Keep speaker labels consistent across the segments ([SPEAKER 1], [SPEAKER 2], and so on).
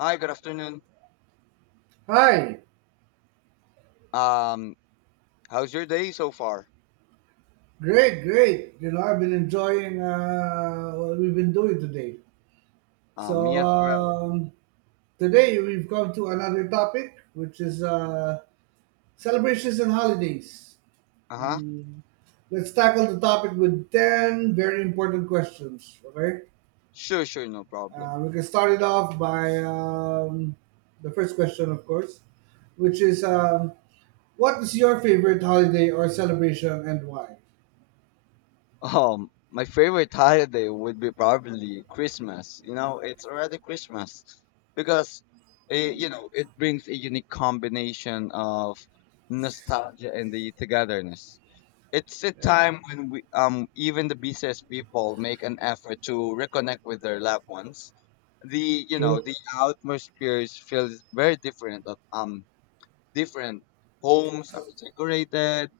[SPEAKER 1] Hi, good afternoon.
[SPEAKER 2] Hi,
[SPEAKER 1] Um, How's your day so far?
[SPEAKER 2] great, great. You know, I've been enjoying what we've been doing today.
[SPEAKER 1] Me
[SPEAKER 2] So
[SPEAKER 1] as well.
[SPEAKER 2] um, Today we've come to another topic, which is celebrations and holidays.
[SPEAKER 1] Uh-huh.
[SPEAKER 2] Mm, let's tackle the topic with ten very important questions. Okay,
[SPEAKER 1] Sure, sure, no problem.
[SPEAKER 2] we can start it off by the first question, of course, which is what is your favorite holiday or celebration and why?
[SPEAKER 1] My favorite holiday would be probably Christmas. You know, it's already Christmas because it it brings a unique combination of nostalgia and the togetherness. It's a
[SPEAKER 2] Yeah,
[SPEAKER 1] time when we, even the busiest people make an effort to reconnect with their loved ones. The you know
[SPEAKER 2] true.
[SPEAKER 1] the atmosphere feels very different. Different homes are decorated.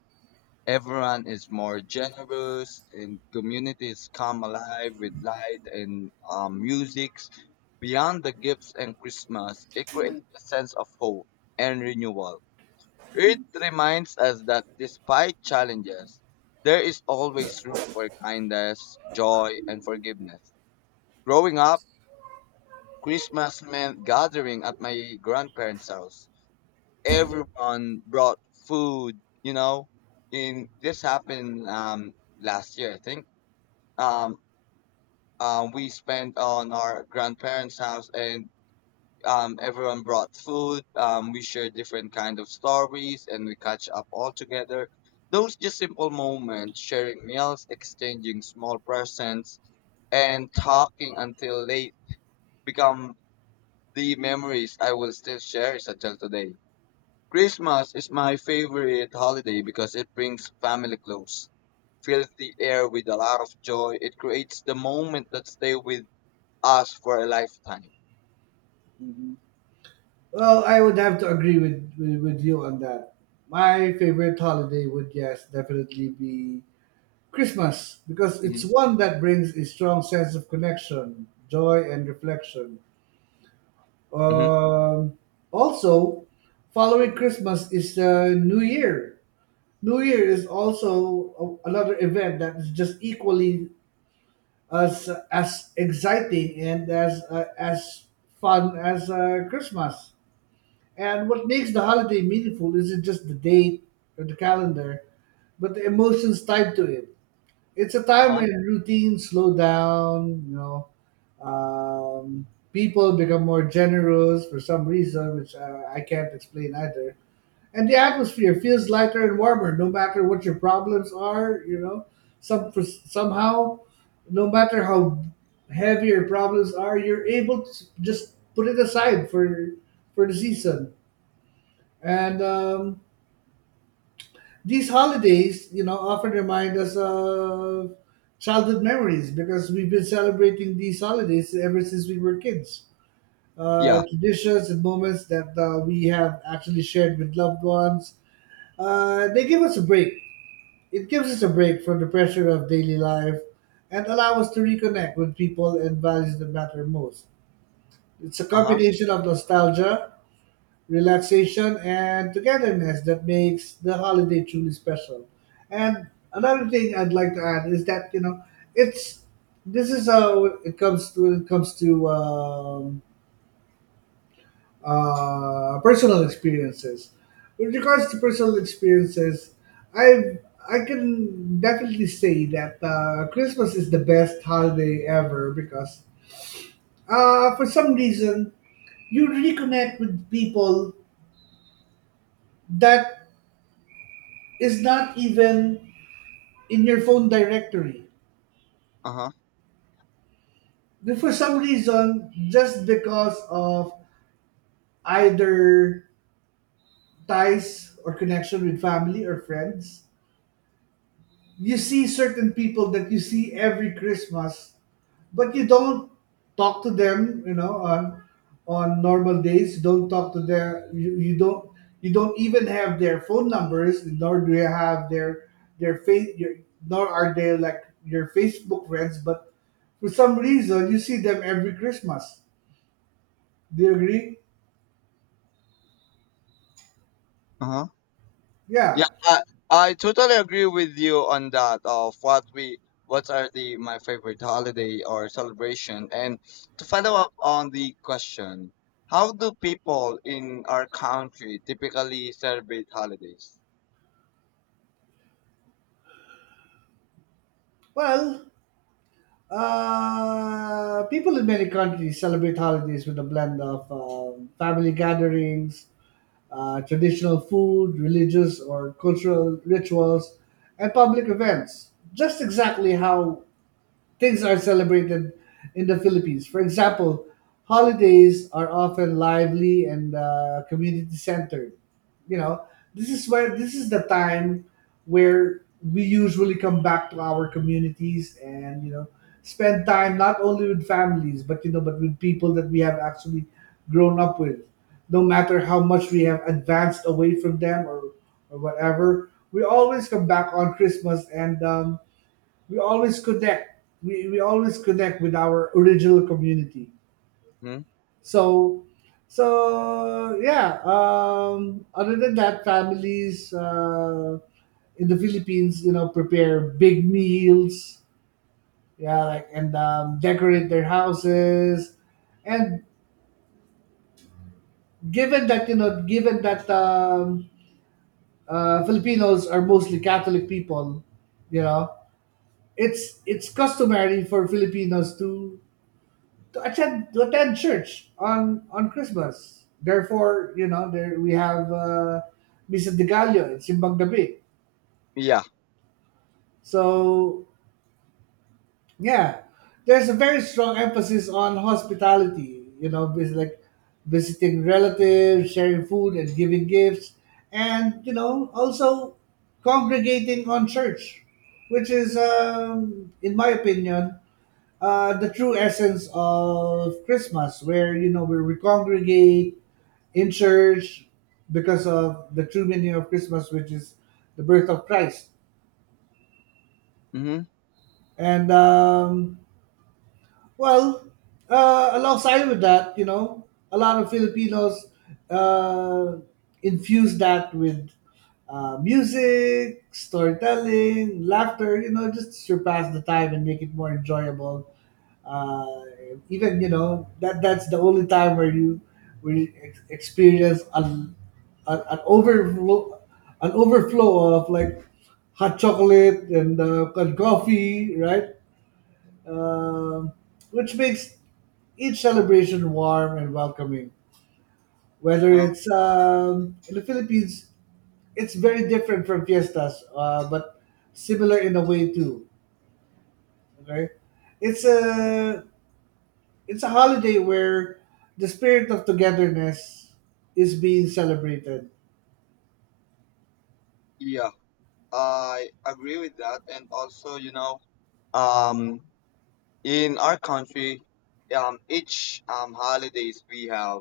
[SPEAKER 1] Everyone is more generous, and communities come alive with light and musics. Beyond the gifts and Christmas, it creates a sense of hope and renewal. It reminds us that despite challenges, there is always room for kindness, joy, and forgiveness. Growing up, Christmas meant gathering at my grandparents' house. Everyone brought food. In this happened last year, I think. Um, we spent on our grandparents' house, and everyone brought food. We shared different kind of stories, and we catch up all together. Those just simple moments, sharing meals, exchanging small presents, and talking until late, become the memories I will still share until today. Christmas is my favorite holiday because it brings family close, fills the air with a lot of joy. It creates the moment that stay with us for a lifetime.
[SPEAKER 2] Well, I would have to agree with, with, you on that. My favorite holiday would, yes, definitely be Christmas because
[SPEAKER 1] Mm-hmm.
[SPEAKER 2] it's one that brings a strong sense of connection, joy, and reflection.
[SPEAKER 1] Mm-hmm.
[SPEAKER 2] Um, also, following Christmas is New Year. New Year is also a, another event that is just equally as exciting and as fun as Christmas. And what makes the holiday meaningful isn't just the date or the calendar, but the emotions tied to it. It's a
[SPEAKER 1] Uh
[SPEAKER 2] time
[SPEAKER 1] huh.
[SPEAKER 2] when routines slow down, you know, um, people become more generous for some reason, which I can't explain either. And the atmosphere feels lighter and warmer, no matter what your problems are, you know, somehow, no matter how heavy your problems are, you're able to just put it aside for the season and these holidays, you know, often remind us of childhood memories because we've been celebrating these holidays ever since we were kids.
[SPEAKER 1] Yeah.
[SPEAKER 2] Traditions and moments that we have actually shared with loved ones. They give us a break. It gives us a break from the pressure of daily life and allow us to reconnect with people and values that matter most. It's a
[SPEAKER 1] Uh huh.
[SPEAKER 2] combination of nostalgia, relaxation, and togetherness that makes the holiday truly special. And another thing I'd like to add is that, you know, it's this is how it comes to when it comes to personal experiences. With regards to personal experiences, I I can definitely say that Christmas is the best holiday ever because for some reason you reconnect with people that is not even in your phone directory.
[SPEAKER 1] Uh huh.
[SPEAKER 2] Then for some reason, just because of either ties or connection with family or friends, you see certain people that you see every Christmas but you don't talk to them, you know, on normal days. You don't talk to their you, you don't even have their phone numbers, nor do you have their their face your, nor are they like your Facebook friends, but for some reason you see them every Christmas. Do you agree?
[SPEAKER 1] Uh-huh. Yeah,
[SPEAKER 2] Yeah.
[SPEAKER 1] I totally agree with you on that of what we what are the my favorite holiday or celebration. And to follow up on the question, how do people in our country typically celebrate holidays?
[SPEAKER 2] Well, people in many countries celebrate holidays with a blend of family gatherings, traditional food, religious or cultural rituals, and public events. Just exactly how things are celebrated in the Philippines. For example, holidays are often lively and community centered. You know, this is the time where we usually come back to our communities and, you know, spend time not only with families but, you know, but with people that we have actually grown up with. No matter how much we have advanced away from them or whatever, we always come back on Christmas, and we always connect, we always connect with our original community.
[SPEAKER 1] Hmm?
[SPEAKER 2] So so yeah, other than that, families in the Philippines, you know, prepare big meals, yeah, like, and decorate their houses, and given that, you know, given that Filipinos are mostly Catholic people, you know, it's customary for Filipinos to attend church on Christmas. Therefore, you know, there we have Misa de Gallo and Simbang Gabi.
[SPEAKER 1] Yeah.
[SPEAKER 2] So yeah, there's a very strong emphasis on hospitality. You know, visiting relatives, sharing food, and giving gifts, and, you know, also congregating on church, which is, in my opinion, the true essence of Christmas, where, you know, where we congregate in church because of the true meaning of Christmas, which is the birth of Christ.
[SPEAKER 1] Mm-hmm.
[SPEAKER 2] And well, alongside with that, you know, a lot of Filipinos uh, infuse that with music, storytelling, laughter. You know, just to surpass the time and make it more enjoyable. Uh, even, you know, that that's the only time where you experience an an overflow, of like hot chocolate and coffee, right? Um, which makes each celebration warm and welcoming. Whether
[SPEAKER 1] Uh,
[SPEAKER 2] it's in the Philippines, it's very different from fiestas, but similar in a way too. Okay, it's a it's a holiday where the spirit of togetherness is being celebrated.
[SPEAKER 1] yeah. I agree with that and also, um In our country, each holidays we have,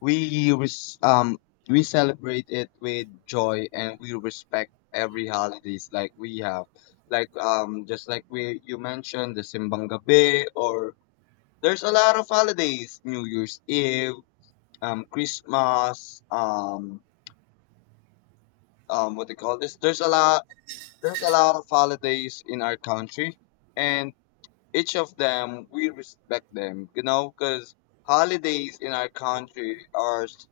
[SPEAKER 1] we res- um, we celebrate it with joy and we respect every holidays like we have, just like we you mentioned the Simbang Gabi or there's a lot of holidays, New Year's Eve, Christmas, what they call this? There's a lot of holidays in our country, and each of them we respect them you know because holidays in our country are s-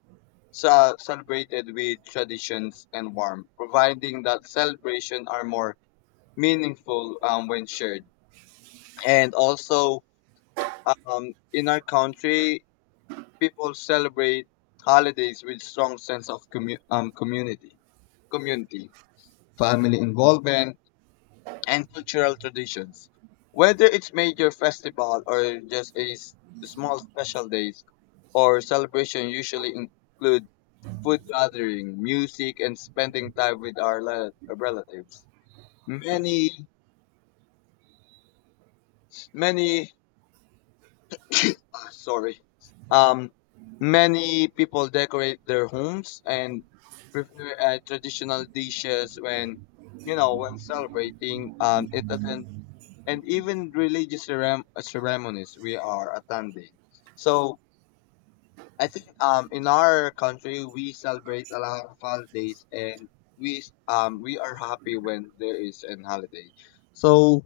[SPEAKER 1] ce- celebrated with traditions and warmth providing that celebration are more meaningful when shared and also in our country people celebrate holidays with strong sense of community family involvement and cultural traditions. Whether it's major festival or just a small special days or celebration usually include food gathering, music and spending time with our relatives. Many many ah, sorry. Um Many people decorate their homes and prepare traditional dishes when you know when celebrating it attends and even religious ceremonies we are attending. So I think in our country we celebrate a lot of holidays and we are happy when there is an holiday. So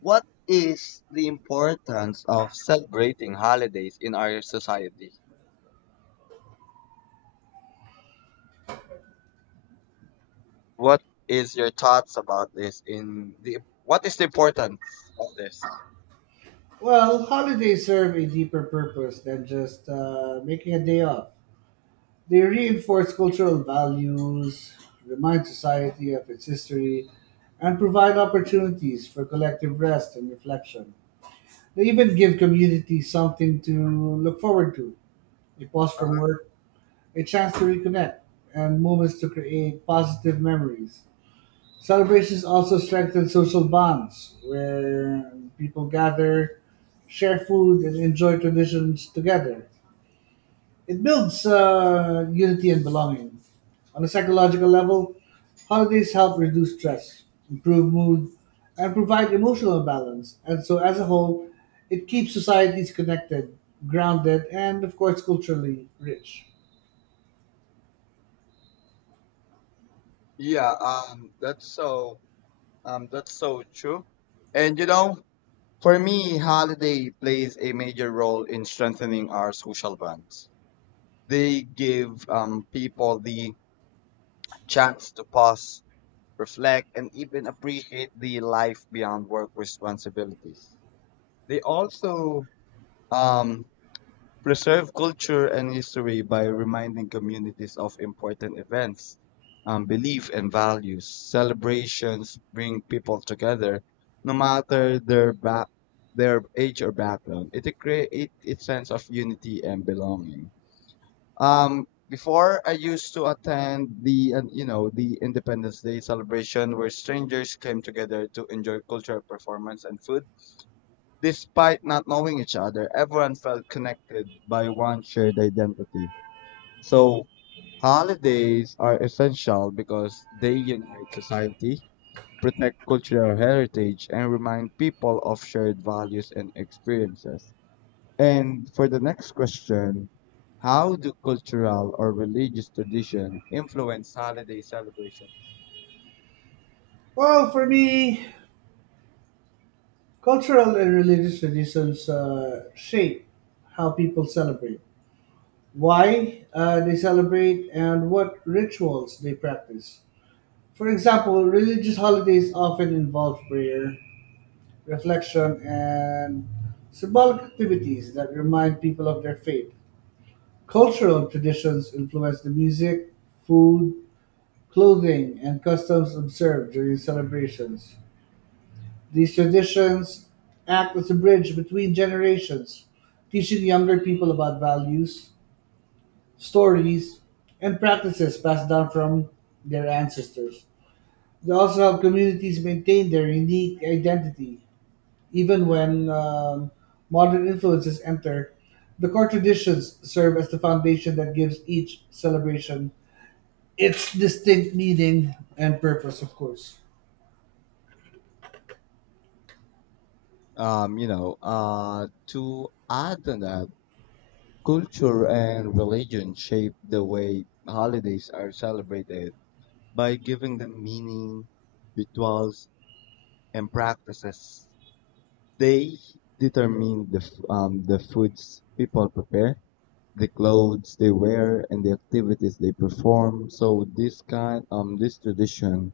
[SPEAKER 1] what is the importance of celebrating holidays in our society? What is your thoughts about this in the what is the importance of this?
[SPEAKER 2] Well, holidays serve a deeper purpose than just making a day off. They reinforce cultural values, remind society of its history, and provide opportunities for collective rest and reflection. They even give communities something to look forward to: a pause from
[SPEAKER 1] Uh-huh.
[SPEAKER 2] work, a chance to reconnect, and moments to create positive memories. Celebrations also strengthen social bonds where people gather, share food, and enjoy traditions together. It builds unity and belonging. On a psychological level, holidays help reduce stress, improve mood, and provide emotional balance. And so, as a whole, it keeps societies connected, grounded, and, of course, culturally rich.
[SPEAKER 1] Yeah, that's so true. And you know, for me, holiday plays a major role in strengthening our social bonds. They give people the chance to pause, reflect, and even appreciate the life beyond work responsibilities. They also um, preserve culture and history by reminding communities of important events, belief and values. Celebrations bring people together, no matter their back, their age or background. It creates a sense of unity and belonging. Before I used to attend the you know the Independence Day celebration where strangers came together to enjoy cultural performance and food. Despite not knowing each other, everyone felt connected by one shared identity. So, holidays are essential because they unite society, protect cultural heritage, and remind people of shared values and experiences. And for the next question, how do cultural or religious tradition influence holiday celebrations?
[SPEAKER 2] Well, for me, cultural and religious traditions shape how people celebrate, why they celebrate, and what rituals they practice. For example, religious holidays often involve prayer, reflection, and symbolic activities that remind people of their faith. Cultural traditions influence the music, food, clothing, and customs observed during celebrations. These traditions act as a bridge between generations, teaching younger people about values, stories, and practices passed down from their ancestors. They also help communities maintain their unique identity, even when modern influences enter. The core traditions serve as the foundation that gives each celebration its distinct meaning and purpose, of course.
[SPEAKER 1] You know, to add on that, culture and religion shape the way holidays are celebrated by giving them meaning, rituals, and practices. They determine the, the foods people prepare, the clothes they wear, and the activities they perform. So this kind, this tradition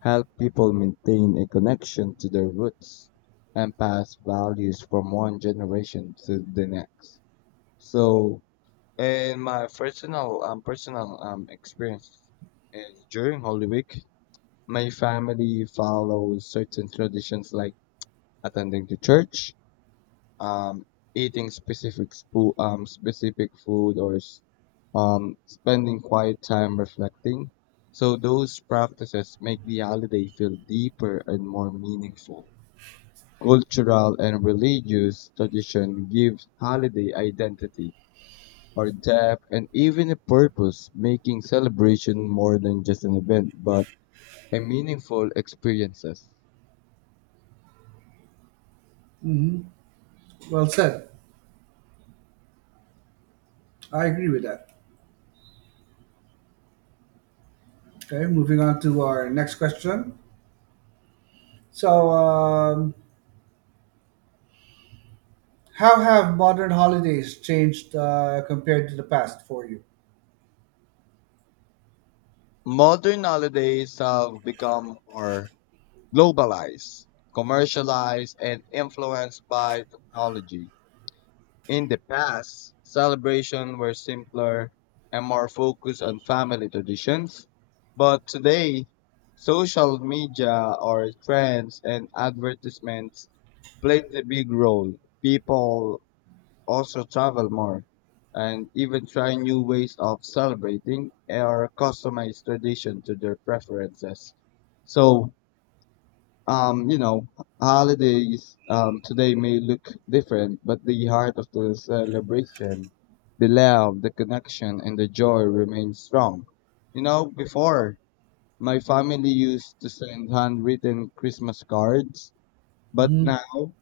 [SPEAKER 1] help people maintain a connection to their roots and pass values from one generation to the next. So in my personal experience is during Holy Week, my family follows certain traditions like attending to church, um, eating specific specific food, or spending quiet time reflecting. So those practices make the holiday feel deeper and more meaningful. Cultural and religious tradition gives holiday identity or depth, and even a purpose, making celebration more than just an event, but a meaningful experiences.
[SPEAKER 2] Well said. I agree with that. Okay, moving on to our next question. So, how have modern holidays changed compared to the past for you?
[SPEAKER 1] Modern holidays have become more globalized, commercialized, and influenced by technology. In the past, celebrations were simpler and more focused on family traditions, but today, social media or trends and advertisements played a big role. People also travel more and even try new ways of celebrating or customize tradition to their preferences. So, you know, holidays today may look different, but the heart of the celebration, the love, the connection, and the joy remains strong. You know, before my family used to send handwritten Christmas cards, but now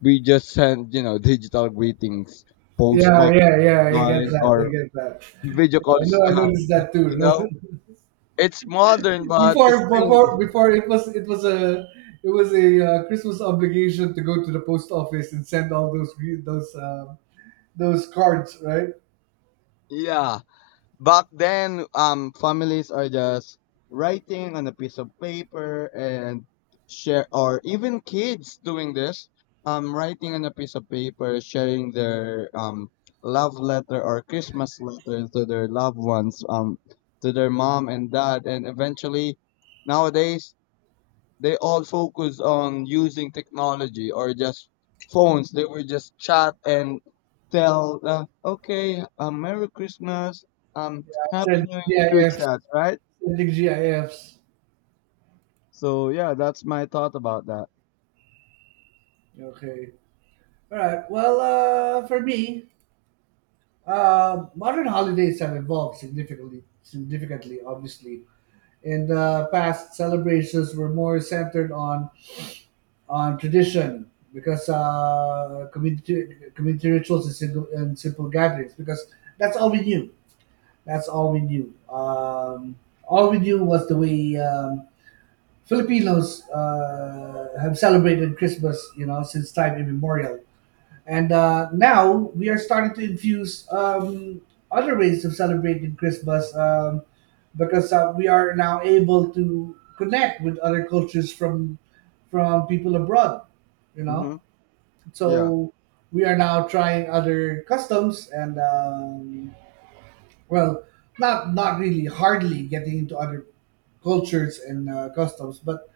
[SPEAKER 1] we just send, you know, digital greetings,
[SPEAKER 2] Yeah,
[SPEAKER 1] postponed
[SPEAKER 2] yeah, yeah. I get
[SPEAKER 1] line
[SPEAKER 2] that. I
[SPEAKER 1] or
[SPEAKER 2] get that.
[SPEAKER 1] video
[SPEAKER 2] Yeah, I
[SPEAKER 1] calls.
[SPEAKER 2] know. I noticed that too.
[SPEAKER 1] You
[SPEAKER 2] No,
[SPEAKER 1] know, it's modern, but it's
[SPEAKER 2] before,
[SPEAKER 1] still,
[SPEAKER 2] it was, it was a Christmas obligation to go to the post office and send all those those cards, right?
[SPEAKER 1] yeah. Back then, families are just writing on a piece of paper and share, or even kids doing this, writing on a piece of paper, sharing their love letter or Christmas letter to their loved ones, to their mom and dad, and eventually. Nowadays, they all focus on using technology or just phones. They were just chat and tell, okay, Merry Christmas,
[SPEAKER 2] Yeah,
[SPEAKER 1] Happy
[SPEAKER 2] send
[SPEAKER 1] New Year through
[SPEAKER 2] GIFs,
[SPEAKER 1] chat, right?
[SPEAKER 2] sending GIFs.
[SPEAKER 1] So yeah, that's my thought about that.
[SPEAKER 2] Okay. All right. Well, for me, modern holidays have evolved significantly, significantly, obviously. In the past, celebrations were more centered on tradition because community rituals and simple, gatherings, because that's all we knew. That's all we knew. All we knew was the way Filipinos have celebrated Christmas, you know, since time immemorial. And now we are starting to infuse other ways of celebrating Christmas, because we are now able to connect with other cultures from people abroad. You know,
[SPEAKER 1] Mm-hmm. Yeah,
[SPEAKER 2] so we are now trying other customs and well, not really hardly getting into other cultures and customs, but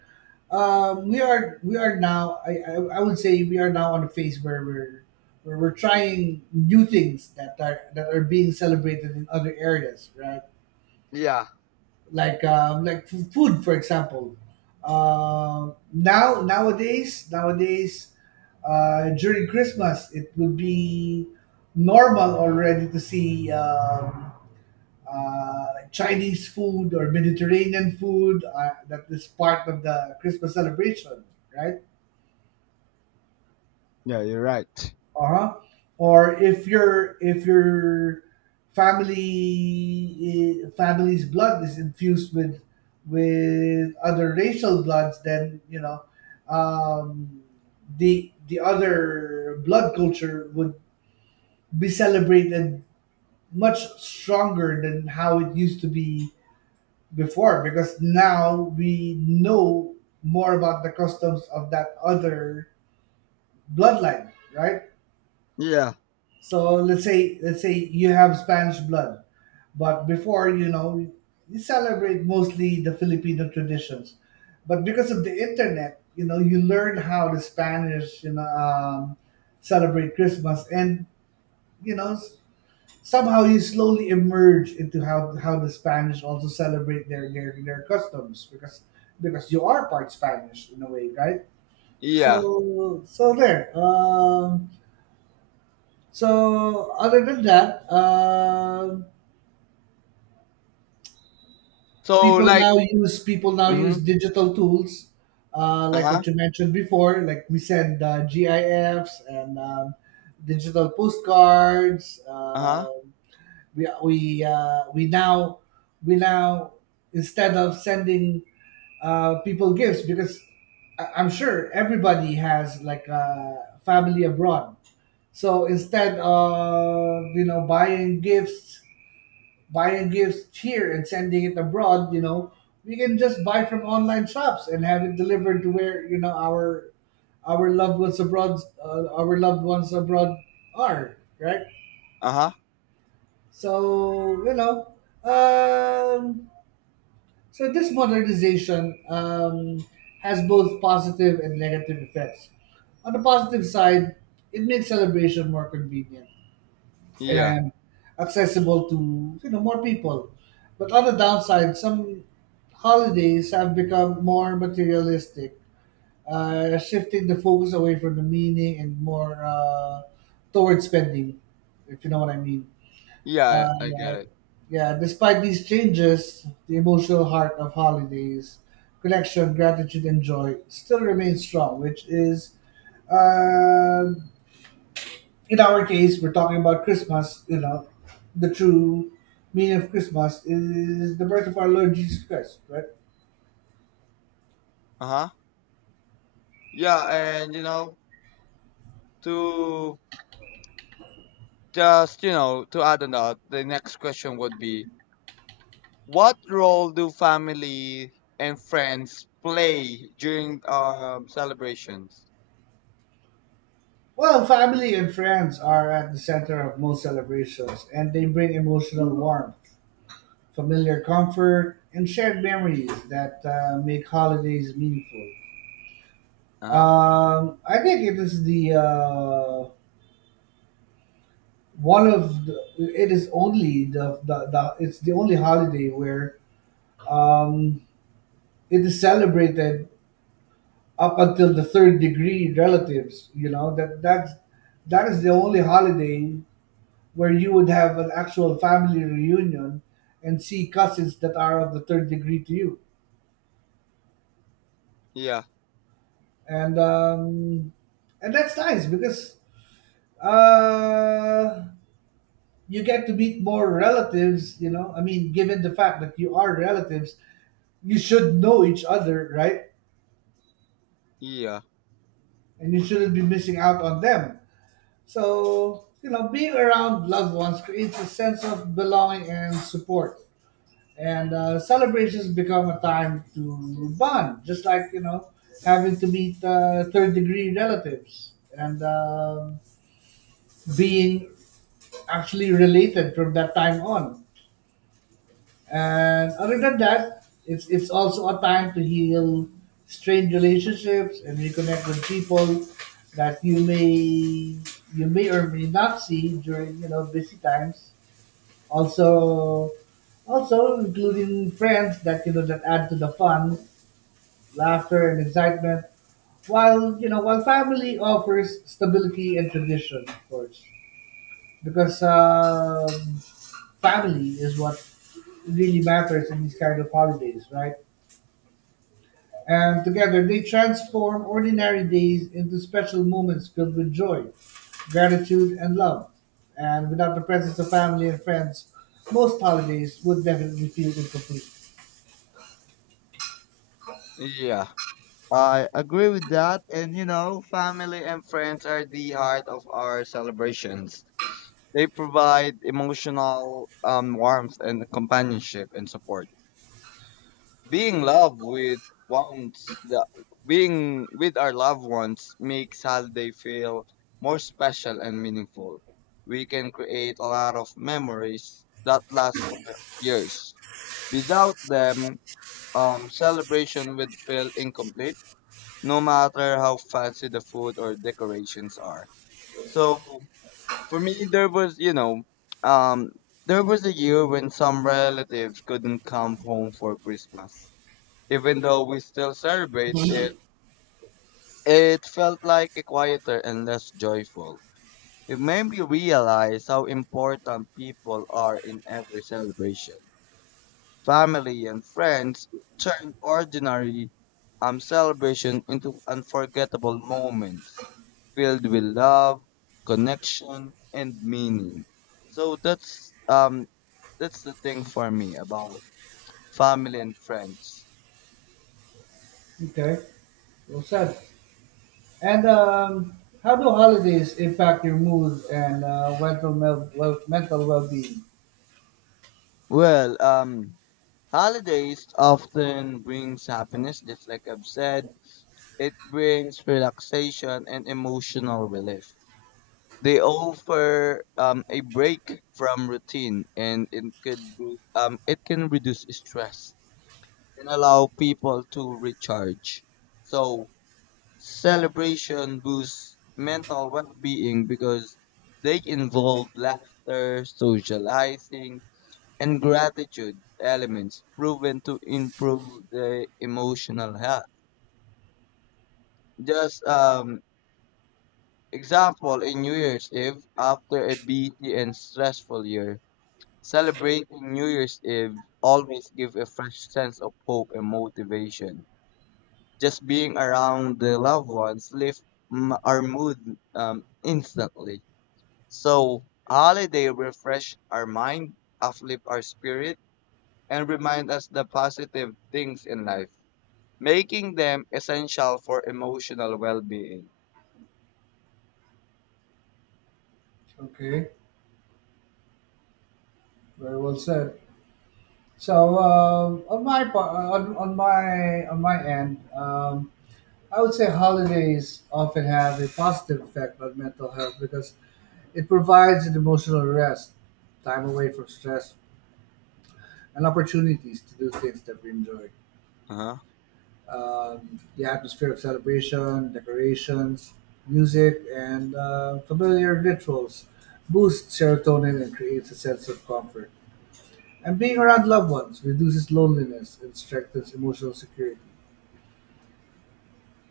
[SPEAKER 2] we are now, I would say we are now on a phase where we're trying new things that are being celebrated in other areas, right?
[SPEAKER 1] yeah.
[SPEAKER 2] Like food, for example. Nowadays, during Christmas, it would be normal already to see uh, Chinese food or Mediterranean food that is part of the Christmas celebration, right?
[SPEAKER 1] Yeah, you're right.
[SPEAKER 2] Uh-huh. Or if your family, family's blood is infused with other racial bloods, then, you know, um, the other blood culture would be celebrated much stronger than how it used to be before, because now we know more about the customs of that other bloodline, right?
[SPEAKER 1] Yeah,
[SPEAKER 2] So let's say, you have Spanish blood, but before, you know, you celebrate mostly the Filipino traditions. But because of the internet, you know, you learn how the Spanish, you know, celebrate Christmas, and, you know, somehow you slowly emerge into how the Spanish also celebrate their customs, because you are part Spanish in a way, right?
[SPEAKER 1] yeah.
[SPEAKER 2] So so there. So other than that,
[SPEAKER 1] So
[SPEAKER 2] people
[SPEAKER 1] like,
[SPEAKER 2] now use
[SPEAKER 1] mm-hmm.
[SPEAKER 2] digital tools,
[SPEAKER 1] Uh
[SPEAKER 2] like
[SPEAKER 1] huh,
[SPEAKER 2] what you mentioned before. Like we send GIFs and digital postcards.
[SPEAKER 1] uh huh,
[SPEAKER 2] We now we now instead of sending people gifts, because I'm sure everybody has like a family abroad. So instead of, you know, buying gifts, here and sending it abroad, you know, we can just buy from online shops and have it delivered to where, you know, our loved ones abroad, are, right.
[SPEAKER 1] uh huh.
[SPEAKER 2] So, you know, um, so this modernization has both positive and negative effects. On the positive side, it makes celebration more convenient
[SPEAKER 1] Yeah,
[SPEAKER 2] and accessible to, you know, more people. But on the downside, some holidays have become more materialistic, shifting the focus away from the meaning and more towards spending, if you know what I mean.
[SPEAKER 1] yeah,
[SPEAKER 2] Uh,
[SPEAKER 1] I get it.
[SPEAKER 2] yeah, despite these changes, the emotional heart of holidays, connection, gratitude, and joy still remains strong, which is uh, in our case, we're talking about Christmas. You know, the true meaning of Christmas is the birth of our Lord Jesus Christ, right?
[SPEAKER 1] Uh huh. Yeah, and you know to just you know to add on that, the next question would be what role do family and friends play during celebrations?
[SPEAKER 2] Well, family and friends are at the center of most celebrations, and they bring emotional warmth, familiar comfort, and shared memories that make holidays meaningful.
[SPEAKER 1] Uh-huh.
[SPEAKER 2] I think it is the one of the, it is only the it's the only holiday where um, it is celebrated up until the third degree relatives, you know. That is the only holiday where you would have an actual family reunion and see cousins that are of the third degree to you,
[SPEAKER 1] Yeah,
[SPEAKER 2] and that's nice because uh you get to meet more relatives, you know. I mean, given the fact that you are relatives, you should know each other, right?
[SPEAKER 1] yeah,
[SPEAKER 2] And you shouldn't be missing out on them. So, you know, being around loved ones creates a sense of belonging and support. And celebrations become a time to bond, just like, you know, having to meet third degree relatives and being actually related from that time on. And other than that, it's also a time to heal strained relationships and reconnect with people that you may or may not see during, you know, busy times. Also, also including friends that, you know, that add to the fun, laughter, and excitement. While, you know, while family offers stability and tradition, of course because family is what really matters in these kind of holidays, right? And together they transform ordinary days into special moments filled with joy, gratitude, and love. And without the presence of family and friends, most holidays would definitely feel incomplete.
[SPEAKER 1] yeah. I agree with that. And you know, family and friends are the heart of our celebrations. They provide emotional warmth and companionship and support. Being loved with ones the Being with our loved ones makes holiday feel more special and meaningful. We can create a lot of memories that last for years. Without them, celebration would feel incomplete, no matter how fancy the food or decorations are. So for me, there was, you know, um, there was a year when some relatives couldn't come home for Christmas. Even though we still celebrate it, it felt like a quieter and less joyful. It made me realize how important people are in every celebration. Family and friends turn ordinary celebration into unforgettable moments filled with love, connection, and meaning. So that's the thing for me about family and friends.
[SPEAKER 2] Okay, well said. And how do holidays impact your mood and mental, mental well-being?
[SPEAKER 1] Well, holidays often brings happiness, just like I've said. It brings relaxation and emotional relief. They offer a break from routine, and it could it can reduce stress and allow people to recharge. So celebration boosts mental well-being because they involve laughter, socializing, and gratitude elements proven to improve the emotional health. Just example in New Year's Eve after a busy and stressful year, celebrating New Year's Eve always give a fresh sense of hope and motivation. Just being around the loved ones lift our mood instantly. So holiday refresh our mind, uplift our spirit, and remind us the positive things in life, making them essential for emotional well-being.
[SPEAKER 2] Okay, very well said. So on my par- on my end, I would say holidays often have a positive effect on mental health because it provides an emotional rest, time away from stress, and opportunities to do things that we enjoy.
[SPEAKER 1] Uh-huh.
[SPEAKER 2] The atmosphere of celebration, decorations, music, and familiar rituals boosts serotonin and creates a sense of comfort. And being around loved ones reduces loneliness and strengthens emotional security.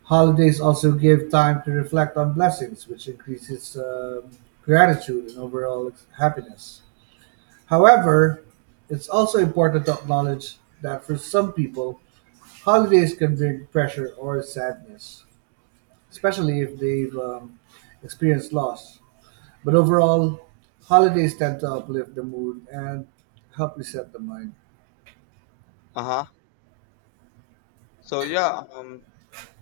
[SPEAKER 2] Holidays also give time to reflect on blessings, which increases gratitude and overall happiness. However, it's also important to acknowledge that for some people, holidays can bring pressure or sadness, especially if they've experienced loss. But overall, holidays tend to uplift the mood and help reset the mind.
[SPEAKER 1] Uh-huh. So yeah,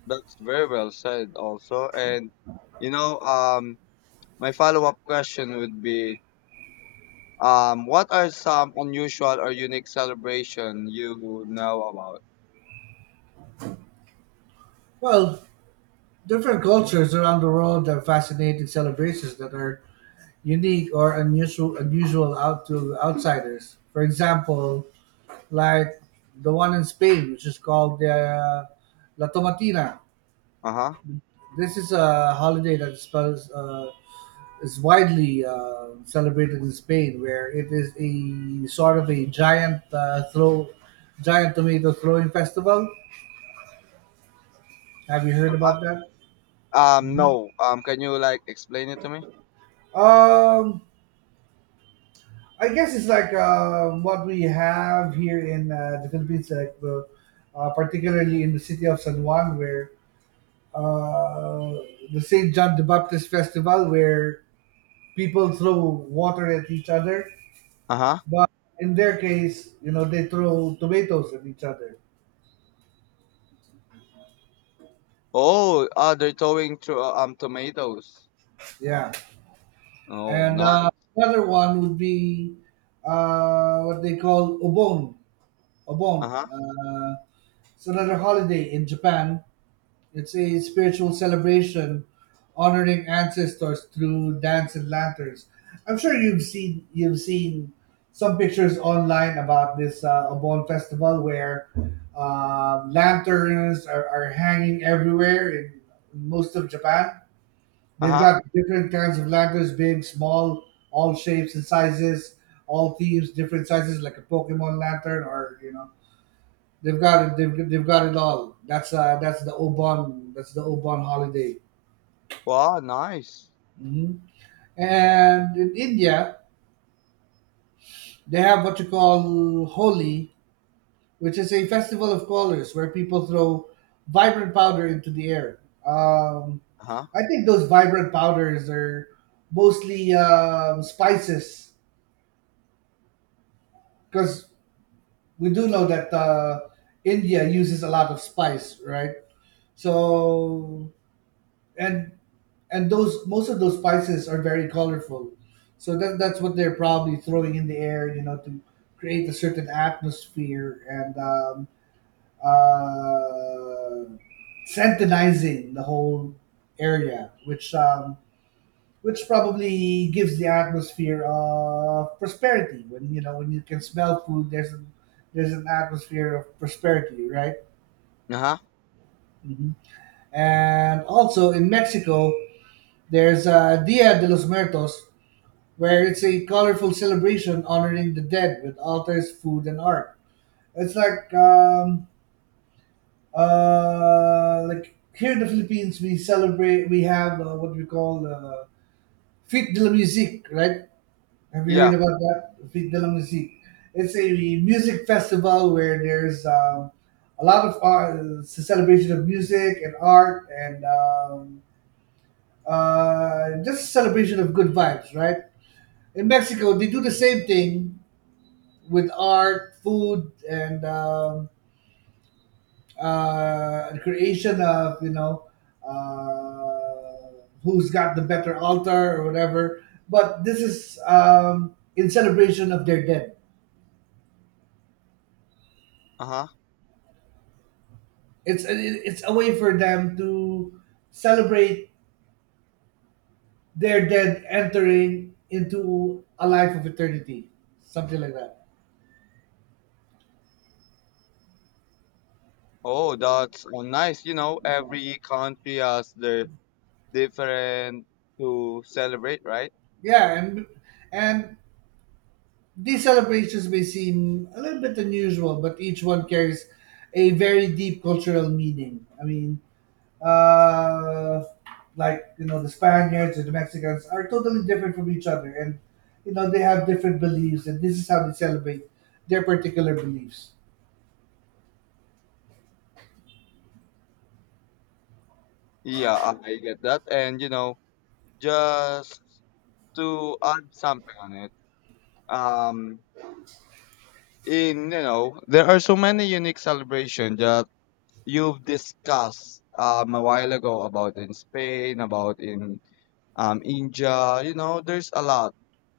[SPEAKER 1] that's very well said also. And you know, my follow-up question would be what are some unusual or unique celebration you know about?
[SPEAKER 2] Well, different cultures around the world have fascinating celebrations that are unique or unusual out to outsiders. For example, like the one in Spain, which is called the La Tomatina.
[SPEAKER 1] Uh-huh.
[SPEAKER 2] This is a holiday that uh, is widely celebrated in Spain, where it is a sort of a giant tomato throwing festival. Have you heard about that?
[SPEAKER 1] No. Can you like explain it to me?
[SPEAKER 2] Um, I guess it's like what we have here in the Philippines, like particularly in the city of San Juan, where uh, the Saint John the Baptist Festival, where people throw water at each other,
[SPEAKER 1] Uh-huh.
[SPEAKER 2] but in their case, you know, they throw tomatoes at each other.
[SPEAKER 1] Oh, they're throwing to tomatoes.
[SPEAKER 2] Yeah,
[SPEAKER 1] Oh,
[SPEAKER 2] and
[SPEAKER 1] nice.
[SPEAKER 2] another one would be what they call obon. Obon.
[SPEAKER 1] Uh-huh.
[SPEAKER 2] It's another holiday in Japan. It's a spiritual celebration honoring ancestors through dance and lanterns. I'm sure you've seen some pictures online about this Obon festival where are hanging everywhere in most of Japan. They've
[SPEAKER 1] Uh-huh.
[SPEAKER 2] got different kinds of lanterns, big, small, all shapes and sizes, all themes, different sizes, like a Pokemon lantern, or, you know, they've got it. They've got it all. That's the Obon. That's the Obon holiday.
[SPEAKER 1] Wow, nice.
[SPEAKER 2] hmm And in India, they have what you call Holi, which is a festival of colors where people throw vibrant powder into the air. Um,
[SPEAKER 1] Uh-huh.
[SPEAKER 2] I think those vibrant powders are mostly spices because we do know that India uses a lot of spice, right? So and and those, most of those spices are very colorful, so that, that's what they're probably throwing in the air, you know, to create a certain atmosphere and uh, sanitizing the whole area, which probably gives the atmosphere of prosperity when, you know, when you can smell food, there's an atmosphere of prosperity, right?
[SPEAKER 1] Uh-huh.
[SPEAKER 2] hmm and also in Mexico there's Dia de los Muertos, where it's a colorful celebration honoring the dead with altars, food, and art. It's like here in the Philippines, we celebrate. We have what we call Fête de la Musique, right? Have you
[SPEAKER 1] Yeah.
[SPEAKER 2] heard about that? Fête de la Musique. It's a music festival where there's a lot of art, it's a celebration of music and art, and just celebration of good vibes, right? In Mexico, they do the same thing with art, food, and the creation of, you know, who's got the better altar or whatever. But this is in celebration of their dead.
[SPEAKER 1] Uh-huh.
[SPEAKER 2] It's a way for them to celebrate their dead entering into a life of eternity, something like that.
[SPEAKER 1] Oh, that's nice. You know,
[SPEAKER 2] Yeah,
[SPEAKER 1] every country has their different to celebrate, right?
[SPEAKER 2] yeah, and these celebrations may seem a little bit unusual, but each one carries a very deep cultural meaning. I mean, uh, like, you know, the Spaniards and the Mexicans are totally different from each other, and you know they have different beliefs, and this is how they celebrate their particular beliefs.
[SPEAKER 1] Yeah, I get that. And you know, just to add something on it, um, in you know, there are so many unique celebrations that you've discussed a while ago about in Spain, about in India, you know, there's a lot.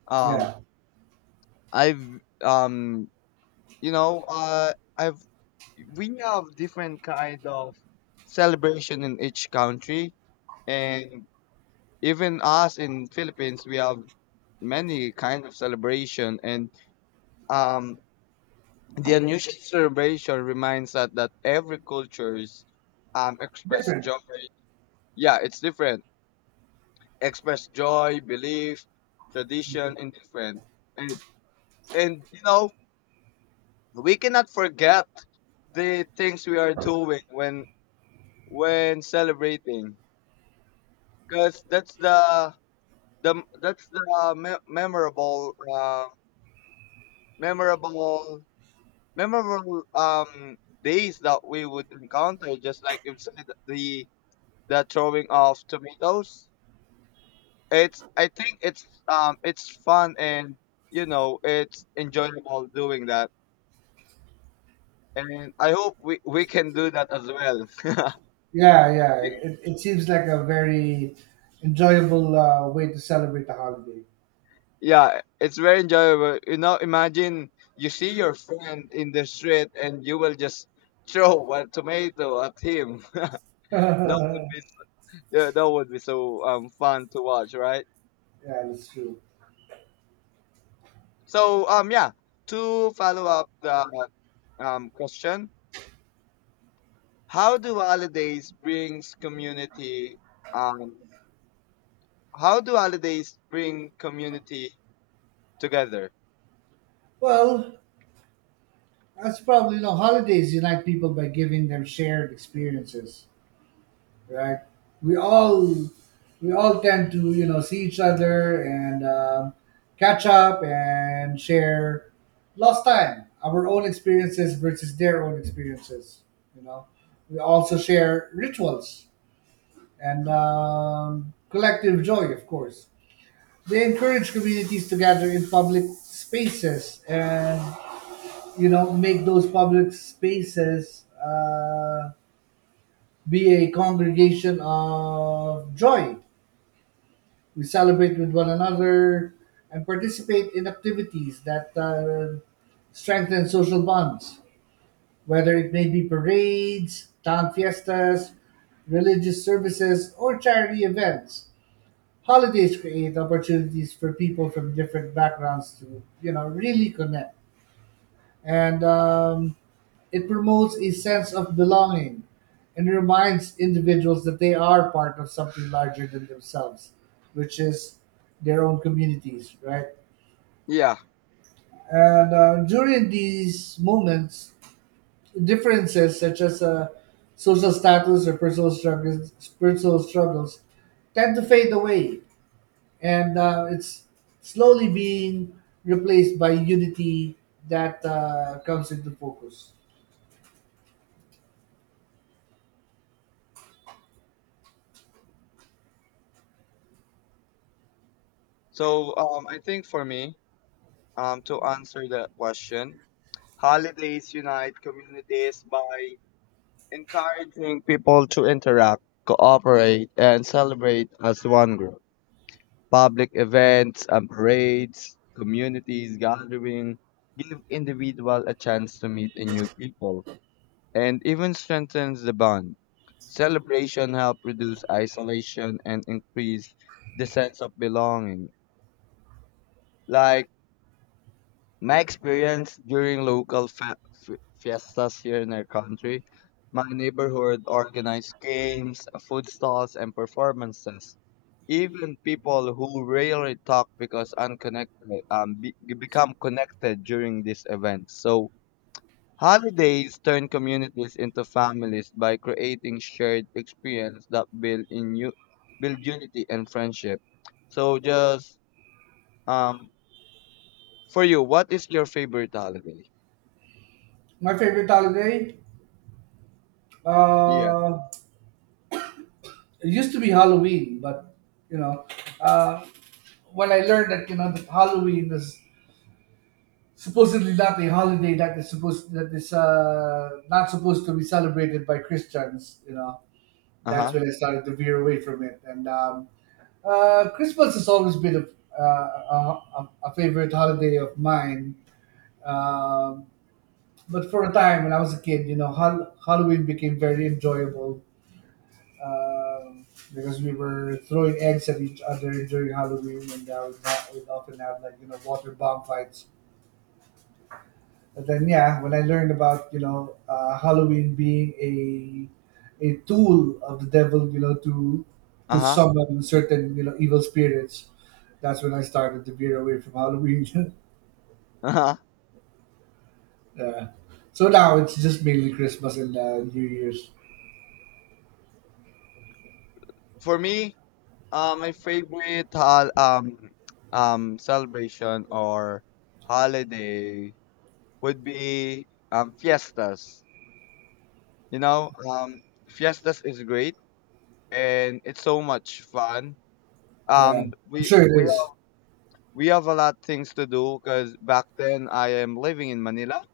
[SPEAKER 1] Um,
[SPEAKER 2] Yeah,
[SPEAKER 1] I've um, you know, uh, I've we have different kind of celebration in each country and even us in Philippines we have many kind of celebration and um the unusual celebration reminds us that every cultures express
[SPEAKER 2] different.
[SPEAKER 1] joy. Yeah, it's different. Express joy, belief, tradition and different. And and you know we cannot forget the things we are doing when celebrating because that's the memorable, memorable memorable days that we would encounter, just like you said, the throwing of tomatoes. It's i think it's um it's fun and, you know, it's enjoyable doing that. And I hope we can do that as well.
[SPEAKER 2] Yeah, yeah. It seems like a very enjoyable way to celebrate the holiday.
[SPEAKER 1] Yeah, it's very enjoyable. You know, imagine you see your friend in the street and you will just throw a tomato at him. That would
[SPEAKER 2] Yeah,
[SPEAKER 1] be so, yeah, that would be so fun to watch, right?
[SPEAKER 2] that's true.
[SPEAKER 1] So, to follow up the question, how do holidays brings community um how do holidays bring community together?
[SPEAKER 2] Well, that's probably, you know, holidays unite people by giving them shared experiences, right? We all we all tend to, you know, see each other and catch up and share lost time, our own experiences versus their own experiences. You know, we also share rituals and collective joy, of course. They encourage communities to gather in public spaces and, you know, make those public spaces be a congregation of joy. We celebrate with one another and participate in activities that strengthen social bonds, whether it may be parades, town fiestas, religious services, or charity events. Holidays create opportunities for people from different backgrounds to, you know, really connect and it promotes a sense of belonging and reminds individuals that they are part of something larger than themselves, which is their own communities, right?
[SPEAKER 1] Yeah.
[SPEAKER 2] And during these moments, differences such as social status or personal struggles, personal struggles tend to fade away, and it's slowly being replaced by unity that comes into focus.
[SPEAKER 1] So, I think for me, to answer that question, holidays unite communities by encouraging people to interact, cooperate, and celebrate as one group. Public events and parades, communities gathering, give individual a chance to meet a new people and even strengthens the bond. Celebration help reduce isolation and increase the sense of belonging. Like my experience during local fiestas here in our country, my neighborhood organized games, food stalls, and performances. Even people who rarely talk because unconnected, become connected during these events. So holidays turn communities into families by creating shared experience that build unity and friendship. So just um for you, what is your favorite holiday?
[SPEAKER 2] My favorite holiday,
[SPEAKER 1] Yeah.
[SPEAKER 2] uh, it used to be Halloween, but, you know, uh, when I learned that, you know, that Halloween is supposedly not a holiday that is not supposed to be celebrated by Christians, you know,
[SPEAKER 1] Uh
[SPEAKER 2] that's
[SPEAKER 1] huh.
[SPEAKER 2] when I started to veer away from it. And Christmas has always been a favorite holiday of mine. Um, but for a time when I was a kid, you know, Halloween became very enjoyable um, because we were throwing eggs at each other during Halloween, and we'd often have like, you know, water bomb fights. But then, yeah, when I learned about, you know, Halloween being a tool of the devil, you know,
[SPEAKER 1] Uh
[SPEAKER 2] to
[SPEAKER 1] huh.
[SPEAKER 2] summon certain, you know, evil spirits, that's when I started to veer away from Halloween.
[SPEAKER 1] Uh huh.
[SPEAKER 2] Yeah. So now it's just mainly Christmas and New Year's.
[SPEAKER 1] For me, my favorite hol- celebration or holiday would be fiestas. You know, fiestas is great and it's so much fun.
[SPEAKER 2] Yeah, I'm sure it
[SPEAKER 1] We all
[SPEAKER 2] is.
[SPEAKER 1] we have a lot things to do because back then I am living in Manila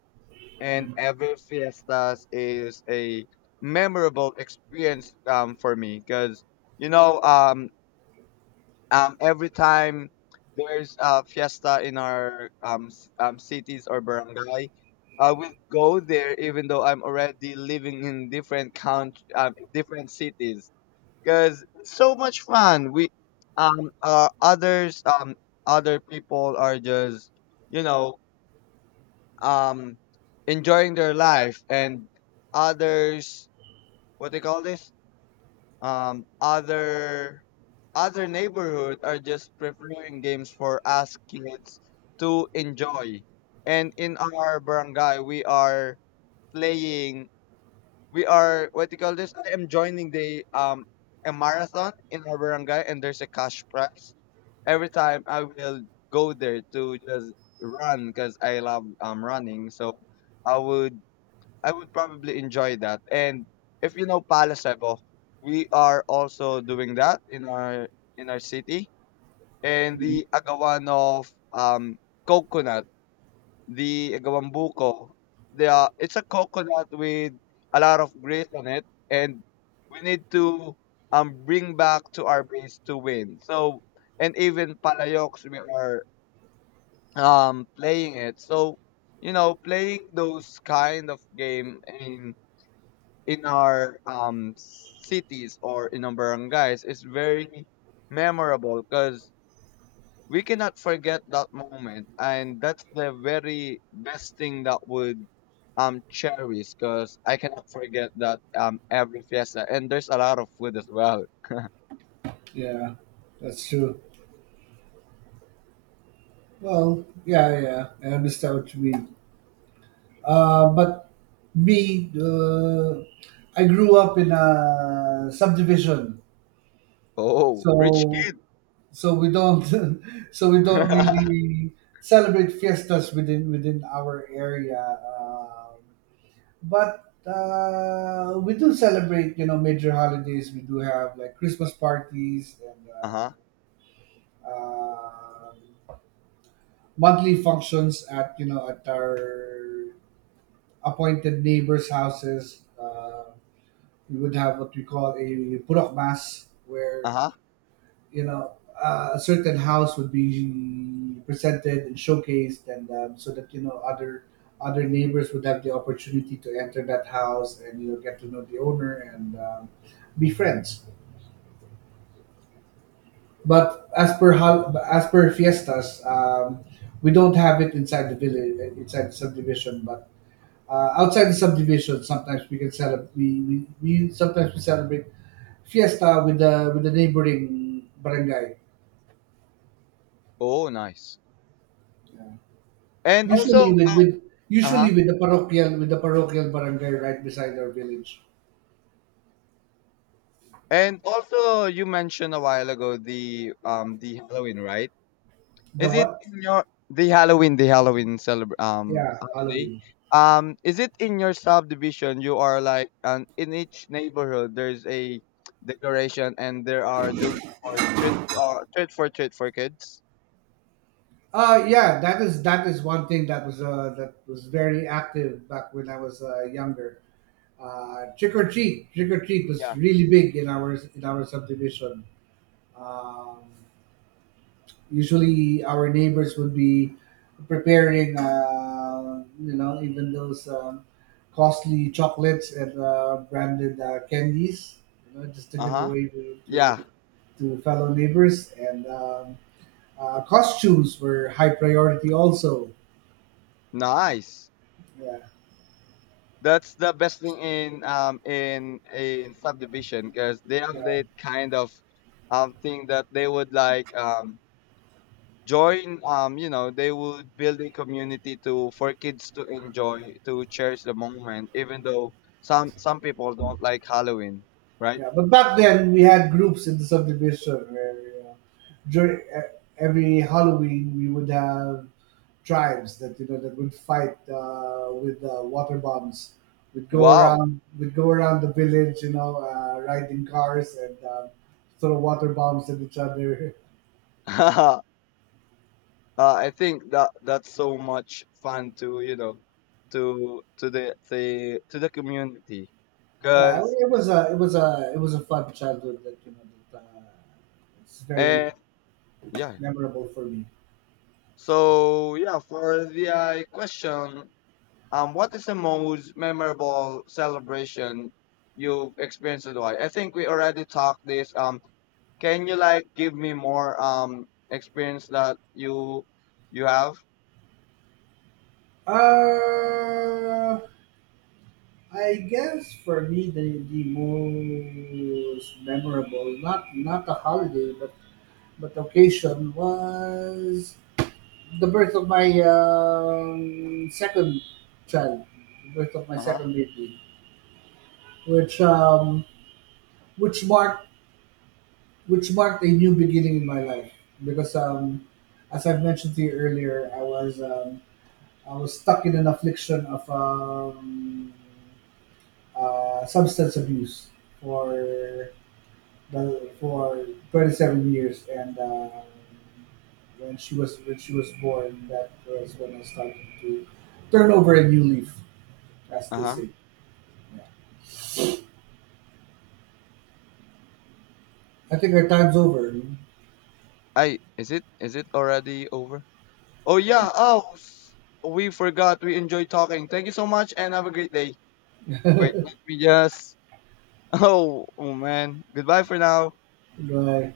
[SPEAKER 1] and every fiestas is a memorable experience for me because you know, every time there's a fiesta in our cities or barangay, I will go there even though I'm already living in different cities because so much fun. We others Other people are just, you know, um enjoying their life, and others, what they call this, um other other neighborhood are just preferring games for us kids to enjoy. And in our barangay we are playing, we are, what do you call this, I am joining the a marathon in our barangay, and there's a cash prize. Every time I will go there to just run because I love running. So I would, I would probably enjoy that. And if you know Palacevo, we are also doing that in our, in our city. And
[SPEAKER 2] Mhm.
[SPEAKER 1] the agawan of coconut, the agawan buko, they are, it's a coconut with a lot of grease on it, and we need to bring back to our base to win. So, and even palayoks we are playing it. So, you know, playing those kind of game in our cities or in our barangays is very memorable because we cannot forget that moment, and that's the very best thing that would cherish because I cannot forget that, every fiesta, and there's a lot of food as well.
[SPEAKER 2] Yeah, that's true. Well, yeah, yeah, I understand what you mean. But me, I grew up in a subdivision,
[SPEAKER 1] Oh, rich
[SPEAKER 2] so
[SPEAKER 1] kid.
[SPEAKER 2] we don't so we don't
[SPEAKER 1] Uh-huh.
[SPEAKER 2] really celebrate fiestas within our area. But we do celebrate, you know, major holidays. We do have like Christmas parties and uh, um monthly functions at, you know, at our appointed neighbors' houses. We would have what we call a purok mas, where,
[SPEAKER 1] Uh-huh.
[SPEAKER 2] you know, a certain house would be presented and showcased, and so that, you know, other neighbors would have the opportunity to enter that house and, you know, get to know the owner and be friends. But as per fiestas, we don't have it inside the village, inside the subdivision, but outside the subdivision sometimes we can celebrate we sometimes we celebrate fiesta with the neighboring barangay.
[SPEAKER 1] Oh, nice.
[SPEAKER 2] Yeah,
[SPEAKER 1] And also
[SPEAKER 2] usually
[SPEAKER 1] uh-huh.
[SPEAKER 2] with the parochial barangay right beside our village.
[SPEAKER 1] And also you mentioned a while ago the Halloween, right?
[SPEAKER 2] The
[SPEAKER 1] Is it
[SPEAKER 2] what?
[SPEAKER 1] in your the Halloween celebr
[SPEAKER 2] Yeah,
[SPEAKER 1] holiday?
[SPEAKER 2] Halloween.
[SPEAKER 1] Is it in your subdivision? You are like in each neighborhood, there's a decoration, and there are doing for treat, treat for kids.
[SPEAKER 2] Yeah that is that is one thing that was very active back when I was younger. Trick or treat was
[SPEAKER 1] Yeah.
[SPEAKER 2] really big in our subdivision. Um, usually our neighbors would be preparing, you know, even those costly chocolates and branded candies, you know, just to
[SPEAKER 1] Uh
[SPEAKER 2] give
[SPEAKER 1] huh.
[SPEAKER 2] away
[SPEAKER 1] Yeah.
[SPEAKER 2] to fellow neighbors. And costumes were high priority also.
[SPEAKER 1] Nice.
[SPEAKER 2] Yeah,
[SPEAKER 1] That's the best thing in in subdivision because they have
[SPEAKER 2] yeah,
[SPEAKER 1] that kind of thing that they would like join, you know, they would build a community to, for kids to enjoy, to cherish the moment, even though some people don't like Halloween, right?
[SPEAKER 2] yeah. But back then, we had groups in the subdivision where. Uh, during Every Halloween we would have tribes that, you know, that would fight with water bombs.
[SPEAKER 1] Wow.
[SPEAKER 2] Would go around the village, you know, riding cars and throw water bombs at each other.
[SPEAKER 1] uh, I think that that's so much fun, to you know, to the to the community
[SPEAKER 2] Yeah, I mean,
[SPEAKER 1] because,
[SPEAKER 2] it was a fun childhood that, you know, that it's very
[SPEAKER 1] and, yeah.
[SPEAKER 2] memorable for me.
[SPEAKER 1] So yeah, for the question, um, what is the most memorable celebration you've experienced, and why? I think we already talked this. Can you like give me more experience that you have?
[SPEAKER 2] Uh, I guess for me the most memorable, not not a holiday, but occasion was the birth of my second child, the birth of my
[SPEAKER 1] Uh huh.
[SPEAKER 2] second baby, which which marked which marked a new beginning in my life because as I've mentioned to you earlier, I was stuck in an affliction of substance abuse for 27 years, and when she was born, that was when I started to turn over a new leaf, as
[SPEAKER 1] Uh
[SPEAKER 2] they
[SPEAKER 1] huh.
[SPEAKER 2] say. Yeah. I think our time's over.
[SPEAKER 1] I Is it, is it already over? Oh yeah. Oh, s- we forgot. We enjoy talking. Thank you so much and have a great day. Wait, let me just. Oh, oh man. Goodbye for now.
[SPEAKER 2] Goodbye.